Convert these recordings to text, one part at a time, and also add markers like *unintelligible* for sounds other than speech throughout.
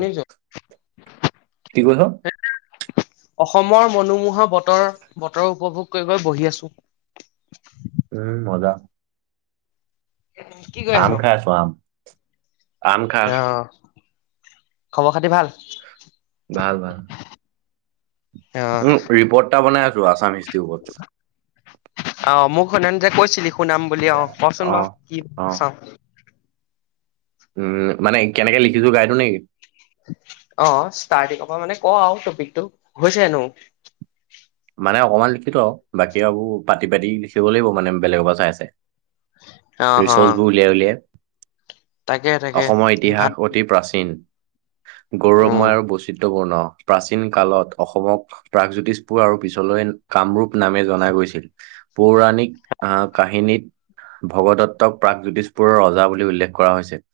শুনিছো কি কৈছ অসমৰ মনোমোহা বতৰ বতৰ উপভোগ কৰি কৰি বহি আছোঁ। উম মজা। কি কৰি আছ? আম খাই আছোঁ আম আম খাই অ আছো খবৰ খাতি ভাল ভাল ভাল। অ উম ৰিপৰ্ট এটা বনাই আছো আছাম হিষ্ট্ৰিৰ ওপৰত অ মোক সৈদিনা যে কৈছিলি শুনাম বুলি অ কচোন অ বাৰু কি অ চাওঁ উম মানে কেনেকে লিখিছোঁ গাই দিওঁ নেকি অ ষ্টাৰ্টিংৰ পৰা মানে ক আৰু টপিকটো হৈছে হেনো মানে অকমান লিখিলো বাকী আৰু পাতি পাতি লিখিব লাগিব মানে বেলেগৰ পৰা চাই চাই অ অ ৰিচৰ্চবোৰ উলিয়াই উলিয়াই তাকে তাকে অসমৰ ভাল ইতিহাস অতি প্ৰাচীন। উম গৌৰৱময় আৰু বৈচিত্ৰপূৰ্ণ প্ৰাচীন কালত অসমক প্ৰাগজ্যোতিষ পুৰ আৰু পিছলৈ কামৰূপ নামে জনা গৈছিল পৌৰাণিক আ কাহিনীত ভগদত্তক প্ৰাগজ্যোতিষপুৰৰ ৰজা বুলি উল্লেখ কৰা হৈছে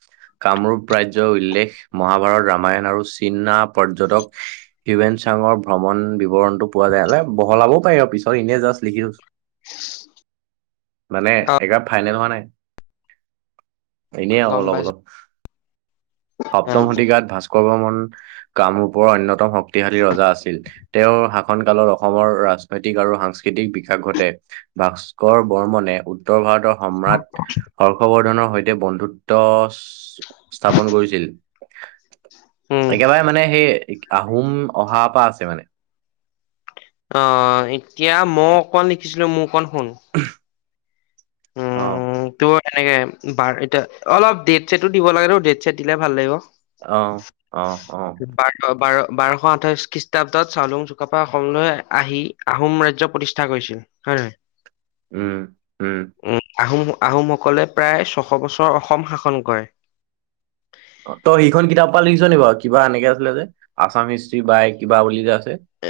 কামৰূপ ৰাজ্যৰ উল্লেখ মহাভাৰত ৰামায়ণ আৰু চীনা পৰ্যটক ইভেন চাঙৰ ভ্ৰমণ বিৱৰণতো পোৱা যায় হলে বহলাবও পাৰি আৰু পিছত এনে জাষ্ট লিখি থৈছোঁ। মানে অ একেবাৰে ফাইনেল হোৱা নাই এনে আৰু গম অলপ পাইছো অলপ সপ্তম শতিকাত ভাস্কৰ বৰ্মন কামৰূপৰ অন্যতম শক্তিশালী ৰজা আছিল তেওঁৰ কালত অসমৰ ৰাজনৈতিক আৰু সাংস্কৃতিক বিকাশ ঘটে ভাস্কৰ বৰ্মনে উত্তৰ ভাৰতৰ সম্ৰাট হৰ্ষবৰ্ধনৰ সৈতে বন্ধুত্ব স্থাপন কৰিছিল উম একেবাৰে মানে সেই আহোম অহাৰ পৰা আছে মানে অ এতিয়া মই অকমান লিখিছিলো মোৰ খন শুন অ উ তোৰ এনেকে বাৰ এতিয়া অলপ ডেট চেটটো দিব লাগে ডেট চছেট দিলে ভাল লাগিব। অ অ', বাৰ বাৰ বাৰশ আঠাইশ খ্ৰীষ্টাব্দত চাওলুং চুকাফা অসমলৈ আহি আহোম ৰাজ্য প্ৰতিষ্ঠা কৰিছিল *unintelligible* উম উম আহোম আহোমসকলে প্ৰায় ছশ বছৰ অসম শাসন কৰে ত সেইখন কিতাপ পা লিছ নি বাৰু কিবা এনেকে আছিলে যে আছাম হিষ্ট্ৰি বা কিবা বুলি যে আছিল। এ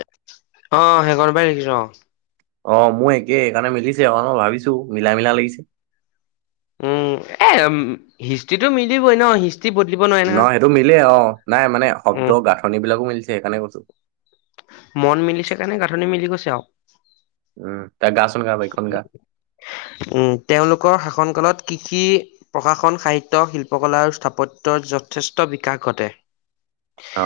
অ সেইখন পাই লিখিছো অ। অ মোৰ একেই সেইকাৰণে মিলিছে অকণ মই ভাবিছো মিলা মিলা লাগিছে। হিষ্ট্ৰ্ৰীটো মিলিবই ন হিষ্ট্ৰী নহ সেইটো মিলেই অ নাই মানে শব্দ উম গাঁথনি বিলাকো মিলিছে সেইকাৰণে কৈছো। মন মিলিছে কাৰনে গাঁথনি মিলি গৈছে আৰু উম তই গাচোন গা এইখন গা। উম তেওঁলোকৰ শাসন কালত কৃষি। প্ৰশশন সাহিত্য শিল্পকলা আৰু স্থাপত্যৰ যথেষ্ট বিকাশ ঘটে। অ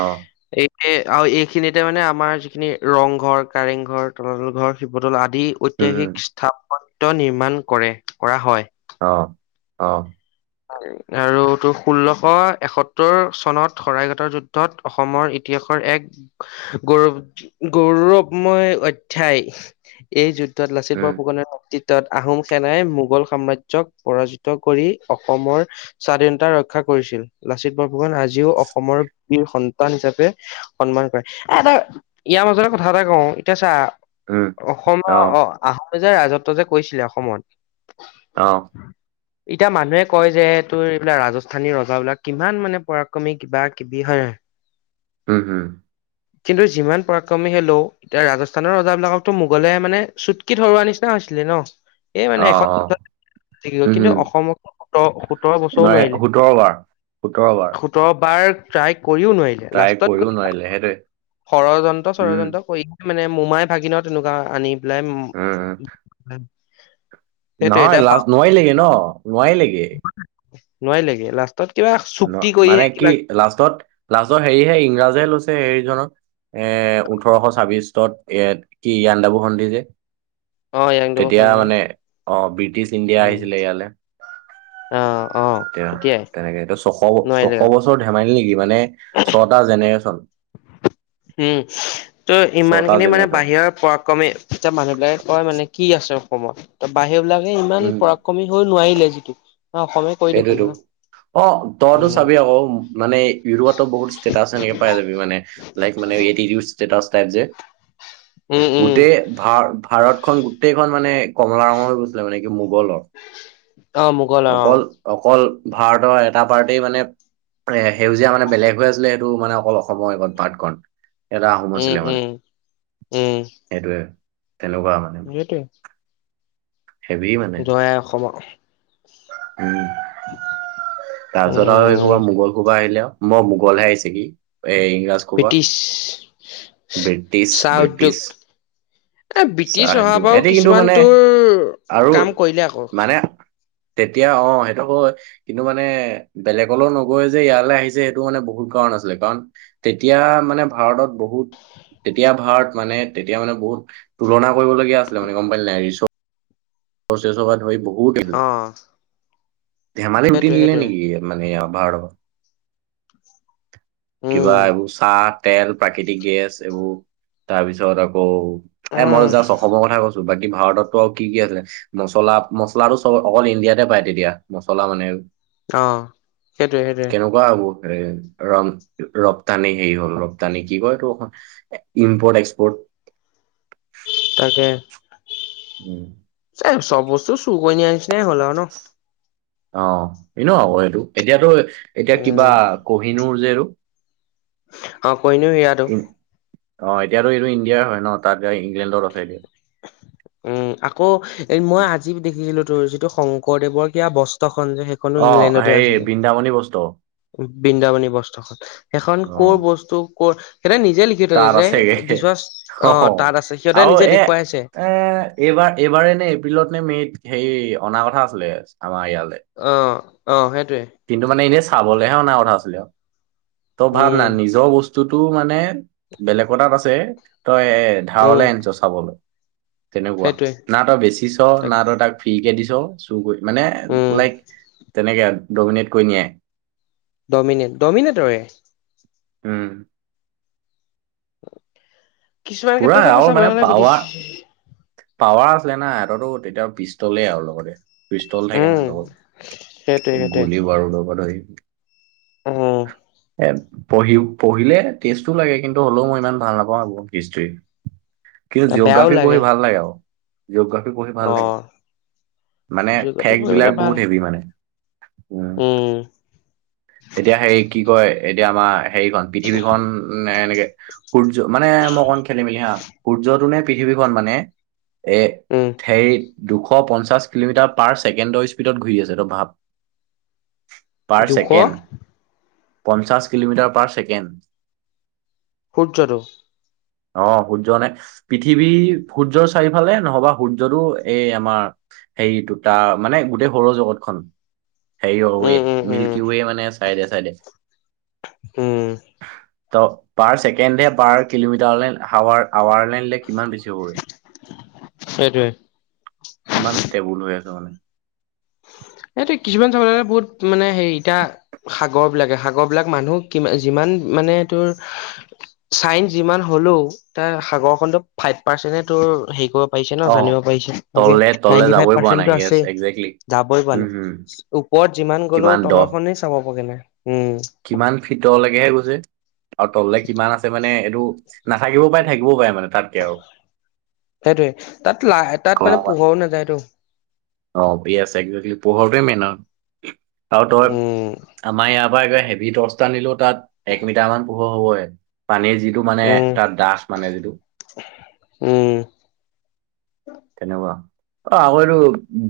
এই আৰু এইখিনিতে মানে আমাৰ যিখিনি ৰংঘৰ কাৰেংঘৰ তলাতল ঘৰ শিৱদল আদি। উম, উম, ঐতিহাসিক স্থাপত্য নিৰ্মাণ কৰে কৰা হয়। অ অহ আৰু ত ষোল্লশ এসত্তৰ চনত শৰাইঘাটৰ যুদ্ধত অসমৰ এতিয়া। ৰ এক গৌৰৱ গৌৰৱময় অধ্যায় এই যু লাচিত উম, বৰফুকনৰ নেতৃত্বত আহোম সেনাই মোগল সাম্ৰাজ্যক পৰাজিত কৰি। অসমৰ স্বাধীনতা ৰক্ষা কৰিছিল লাচিত বৰফুকান আজিও অসমৰ বীৰ সন্তান হিচাপে সন্মান কৰে এটা ইয়াৰ মাজতে কথা এটা কওঁ এতিয়া চা উম, অসমৰ অ আহোম যে ৰাজত্ব যে কৈছিলে অসমত অ', এতিয়া মানুহে কয় যে তোৰ এইবিলাক ৰাজস্থানী ৰজাবিলাক কিমান মানে পৰাক্ৰমী কিবা কিবি হয় ন। হুম হু। কিন্তু যিমান পৰাক্ৰমী হলেও এতিয়া ৰাজস্থানৰ ৰজাবিলাকতো মোগলে মানে চুটকি থৰোৱা নিচিনা হৈছে। ছিলে ন এই অ', মানে এখন অ', উম, কিন্তু উম, অসমত। সোতৰ বছৰো নোৱাৰে নোৱাৰিলে সোতৰ বাৰ, সোতৰ বাৰ। সোতৰ বাৰ ট্ৰাই কৰিও নোৱাৰিলে তাই লাষ্টত কৰিও গৈ নোৱাৰিলে সেইটোৱে, ষড়যন্ত্ৰ উম, ড়যন্ত্ৰ কৰি। মানে মোমাই ভাগিনৰ তেনেকুৱা আনি উম, উম। পেলাই। সেইটোৱে নহয় এতিয়া পা লাজ নোৱাৰিল লেগে ন নোৱাৰ লেগে। নাৱাৰি লেগে ন মানে কি লাষ্টত লাষ্টৰ হেৰিহে ইংৰাজেহে লৈছে। এ জনক এ ওঠৰশ ছাব্বিশত এ কি ইণ্ডাবু সন্ধি যে অ একডাবু তেতিয়া সন্ধি - মানে অ ব্ৰিটিছ ইণ্ডিয়া আহিছিলে ইয়ালৈ। অ অ এতিয়া তেতিয়াই তেনেকে এয়া ছশ নোৱাৰিলে ছশ আও বছৰ ধেমালি নেকি। মানে ছটা জেনেৰে্যন উম ত' ইমান খিনি মানে জেনেৰেশ্যন বাহিৰৰ পৰাক্ৰম এয়া মানুহবিলাক কয় মানে কি আছ অসমত ত বাহিৰ বিলাকে ইমান উম পৰাক্ৰমী হৈ নোৱাৰিলে যিটো তমে ক দেখাল সেইটোৱেতো ন। অ তইতো উম চাবি আকৌ মানে ইউৰোপতো বহুত ষ্টেট আছে এনেকে পাই যাবি মানে লাইক ইও স্টেটাছ পাই যে উম উম গোটেই ভ ভাৰতখন গোটেই খন মানে কমলা ৰঙৰ হৈ গৈছিলে মানে কি মোগলৰ। অ মোগল অ অকল অকল ভাৰতৰ এটা পাৰ্টি মানে। এ সেউজীয়া মানে বেলেগ হৈ আছিলে সেইটো মানে অকল অসমৰত পঠখনণ। এ আহমদ উম, ছালমানানে উম, উম, সেইটোৱে। তেনেকুৱা মানে হেভি মানে জয় আই অসম ক উম তাৰপিছত আৰু এই উম, হুপা মোগল হুপা আহিলে আৰু মই ভোগলহে আহিছে কি এ ইংৰাজ কবা ব্ৰিটিছ ব্ৰিটিছ চাহ ব্ৰিটিছ। উদ্যোগ এ ব্ৰিটিছ চাহ অহাৰ পৰাও হেতি কিন্তু কিছুমান মানে তোৰ আৰু কাম কৰিলে আকৌ মানে তেতিয়া অ সেইটো হয় কিন্তু মানে বেলেগলৈ নগৈ যে ইয়ালৈ আহিছে সেইটো মানে বহুত ধৰণৰ আছিলে কাৰণ তেতিয়া মানে ভাৰতত বহুত তেতিয়া ভাৰত মানে তেতিয়া মানে বহুত তুলনা কৰিবলগীয়া আছিলে মানে গম পালি নাই অ শেষোব হয় বহু অহ ধেমালি উটি দিলে নেকি মানে ভাৰতৰ কিবা উম, এইবোৰ চাহ তেল প্ৰাকৃতিক গেছ এইবোৰ তাৰপিছত আকৌ এ মই উম, জাষ্ট অসমৰ কথা কৈছো বাকী ভাৰততটো আৰু কি কি আছে মচলা মচলাটো চব অকল ইণ্ডিয়াতে পায় তেতিয়া মছলা মানে অ সেইটোৱেই সেইটোৱেই ৰ ৰপ্তানি হেৰি হ'ল ৰপ্তানি কি কয় এইটো ইম্পৰ্ট এক্সপৰ্ট *inaudible* তাকে উম চব বস্তু চুৰ কৰি নিয়া নিচিনাই হ'ল ন অ এ ন আকৌ এইটো এতিয়াতো এতিয়া কিবা উম, কহিনুৰ যে এইটো অ কনো সিৰাাতটো ইন- অ এতিয়াতো এইটো ইণ্ডিয়াৰ হয় ন তাত এয়া ইংলেণ্ডত আছে এতিয়া উম আকৌ এ মই উম। আজি দেখিছিলো তোৰ যিটো শংকৰদেৱৰ কিবা বস্ত্ৰ খন যে সেইখনো অ ইংলেণ্ডতে হেৰি আছে বৃন্দাবনী বস্তু বৃন্দাবনী বস্ত্ৰখন সেইখন অ কৰ বস্তু কৰ সিহঁতে নিজে লিখি থৈছে তাত যে আছেগে দিছ অ আহ তাত আছে সিহঁতে আৰু নিজে এ দেখুৱাইছে এ এইবাৰ এইবাৰ নে এপ্ৰিলত নে মে'ত হেই অনা কথা আছিলে আমাৰ ইয়াত অ অ সেইটো কিন্তু মানে এনেই চাবলৈহে অনা কথা আছিলে ত ভাৱ উম ন নিজৰ বস্তুটো মানে বেলেগ তাত আছে তই এ উম ধাৰলৈ আনিছ চাবলৈ তেনেকুৱা সেইটোৱে না তই বেছিছ না তই তাক ফ্ৰী কে দিছ চুৰ কৰি মানে উম লাইক তেনেকে ডমিনেট কৰি নিয়ে ডমনেট ডমিনেট ৰয় উম কিছুমান পুৰা ক্ষেত্ৰত আকৌ আৰু চাবলৈ মানে গ'লে B T power C power আছিলে না সিহঁতো তেতিয়া পিষ্টলেই আৰু লগতে পিষ্টল থাকে উম নহ সেইটোৱে লগত সেইটোৱে গুলী বাৰু লগ ধৰি উম এ পঢ়ি পঢ়িলে টেষ্টও লাগে কিন্তু হ'লেও মই ইমান ভাল নাপাওঁ এইবোৰ হিষ্ট্ৰি কিন্তু জিঅগ্ৰাফি পঢ়ি ভাল লাগে আৰু জিঅগ্ৰাফী পঢ়ি ভাল অ লাগে মানে জিঅগ্ৰাফী ফেক পঢ়িবলে বিলাক ভাল বহুত হেভি মানে উম তেতিয়া হে কি কয় এতিয়া আমাৰ হেৰিখন পৃথিৱীখনন এনেকে সূৰ্য মানে মই কণ খেলি মেলি হা সূৰ্যটো নে পৃথিৱীখন মানে এই উম হেৰী দুশ পঞ্চাশ কিলোমিটাৰ পাৰ ছেকেণ্ডৰ স্পীডত ঘূৰি আছে ত' ভাব পাৰ দুশ! ছেকেণ্ড পঞ্চাশ কিলোমিটাৰ পাৰ ছেকেণ্ড সূৰ্যটো! অ সূৰ্য নে পৃথিৱী সূৰ্যৰ চাৰিওফালে নহবা সূৰ্যটো এই আমাৰ সেই দুটা মানে গোটেই সৌৰ জগতখন সে ৱে উম উম উম মিল্কি ৱে মানে চাইডে চাইডে উম ত পাৰ ছেকেণ্ডে পাৰ কিলোমিটাৰলৈ হাৱাৰ আাৱাৰ লাইনে কিমান বেছি হব, সেইটোৱে কিমান ষ্টেবুল হৈ আছে। ে *inaudible* এইটো কিছুমান চাবলে বহুত মানে হে এতিয়া সাগৰ বিলাকে সাগৰ বিলাক মানুহ কি যিমান মানে তোৰ চাই যিমান হ'লো ত সাগৰ খন ফাইপ পাৰ্চেন্টে ত হেই পাইছে ন অ জানিব পাৰিছে তাকে তললে তললে নাইটি ফাইভ যাবই পৰা নাই পাৰ্চেন্টটো য়েছ আছে একজেক্টলি যাবই পোৱা উম নাই। হম ওপৰত যিমান কিমান গ'লেও দ তলৰ খনেই চাব পোৱা গে নাই। উম কিমান ফিতলৈকেহে গৈছে আৰু তললে কিমান আছে মানে এইটো। নাথাকিও পাৰে থাকিব পাৰে মানে। তাতকে আৰু সেইটোৱে তাত লা তাত মানে গৰমত পোহৰও নাযায়টো। অ আছে এক পোহৰটো মেইন হয় আৰু তই উম আমাৰ ইয়াত। তাৰব হেভি দহটা নিলেও তাত এক মিটাৰ মান পোহৰ হ'বই পানী যি যিটো মানে উম তাৰ দাস মানে যিটো উম তেনেকুৱা। অ আকৌ এইটো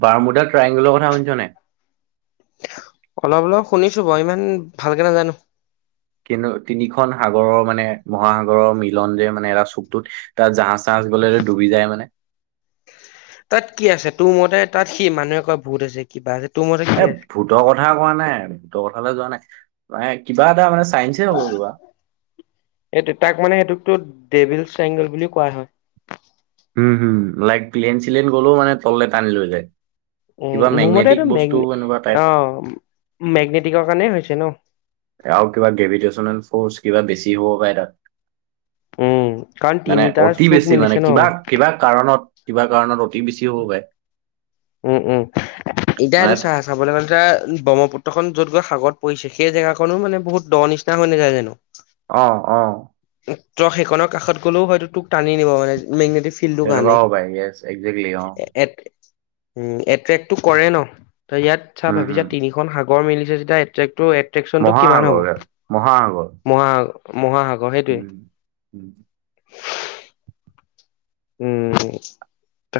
বাৰ্মুদা ট্ৰায়ংগলৰ কথা শুনিছা নাই। অলপ অলপ শুনিছোঁ বৰ ইমান ভালকে নাজানো। কিন্তু তিনিখন সাগৰৰ মানে মহাসাগৰৰ মিলন যে মানে এটা চুকটোত তাত জাহ- চাহ মাছ গলেৰে ডুবি যায় মানে। তাত কি আছে তোৰ মতে তাত সি মানুহে ক ভূত আছে কিবা তোৰ মতে কি এ আছে ভূতৰ কথা কোৱা নাই, ভূতৰ কথালৈ যোৱা নাই, ম কিবা এটা মানে চাইন্সে হ'ব কিবা এইটো তাক মানে সেইটোক ডেভিল চেংগল বুলি কোৱা হয়। উম হম লাইক প্লেন চিলেন গ'লেও মানে তলে টানি লৈ যায়। উ কিবা মোৰ মোৰ মেগনেটিক মতেটো বস্তু এনেকুৱা টাইপ মেগনে অ মেগনেটিকৰ কাৰণে হৈছে ন। কিবা গ্ৰেভিটেশচনেল ফ'ৰ্চ কিবা বেছি হ'ব পাৰে উম তাত। কাৰণ মানে তিনিটা অতি চুক বেছি মানে মিলিছে ন কিবা কিবা কাৰণত কিবা কাৰণত অতি বেছি হ'ব পাৰে। উম উম এতিয়া মানে এইটো চাহ চাবলৈ গ'লে যে ব্ৰহ্মপুত্ৰ পুত্ৰখন য'ত গৈ সাগৰ পৰিছে সেই জেগাখননো মানে বহুত দৰ নিচিনা হৈ নাযায় জানো। অ অ। ত সেইখনৰ কাষত গ'লেও হয় তোক টানি নিব মানে মে ফিল্ডৰ তেনেকুৱা কাৰণে হ'ব পাৰে য়েছ একজেক্টলি অ এ উ এট্ৰেক্টটো কৰে ন, ত ইয়াত চা উম হম ভাবিছা তিনিখন সাগৰ মিলিছে যেতিয়া এট্ৰেট এট্ৰেকনটো কিমান হ'ব, মহাসাগৰ মহাসাগৰ মহা মহাগ উম উম। উম ত।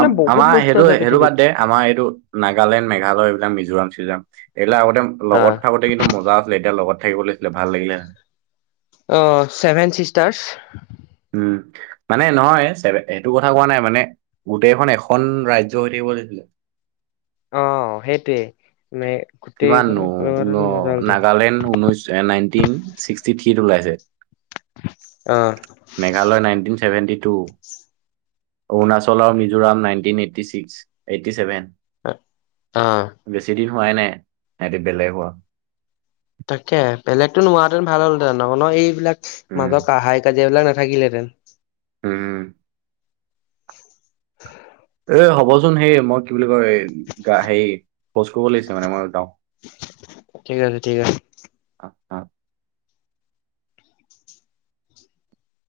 আ আমাৰ সেইটো সেইটো বাদ দে। আমাৰ এইটো নাগালেণ্ড, মেঘালয়, এইবিলাক মিজোৰাম যাম। এইবিলাক আগতে আহ লগত খাকোতে কিন্তু মজা আছিলে। এতিয়া লগত থাকিব লাগিছিলে ভাল লাগিলে অ ছেভেন চিষ্টাৰছ। উম মানে নহয়। এইটো কথা কোৱা নাই মানে গোটেইখন এখন ৰাজ্য হৈ হৈ থাকিলে অ সেইটোৱে। মে কিমান গোটেইখন নো মজা হ'লহেতেন নাগালেণ্ড ঊনৈছ নাইনটিন ছিক্সটি থ্ৰী। থ্ৰীত ওলাইছে, অ মেঘালয় নাইনটি চেভেন্তিন। অৰুণাচল আৰু Mizoram ninety eighty six eighty seven. অহ। বেছি দিন হোৱাই নাই, সেতি বেলেগৰ তাকে। বেলেগতটো নোহোৱাহেঁতেন ভাল হ'লহতেন। নহ ন এইবিলাক উম মাজৰ কা হাই কাজিয়া এইবিলাক না নাথাকিলেহেঁতেন। উম। *inaudible* এ হ'বচোন সেই মই কি বুলি গা হেৰি শৌচ কৰিব লাগিছে মানে মই যাওঁ। ঠিক আছে, ঠিক আছে। অ।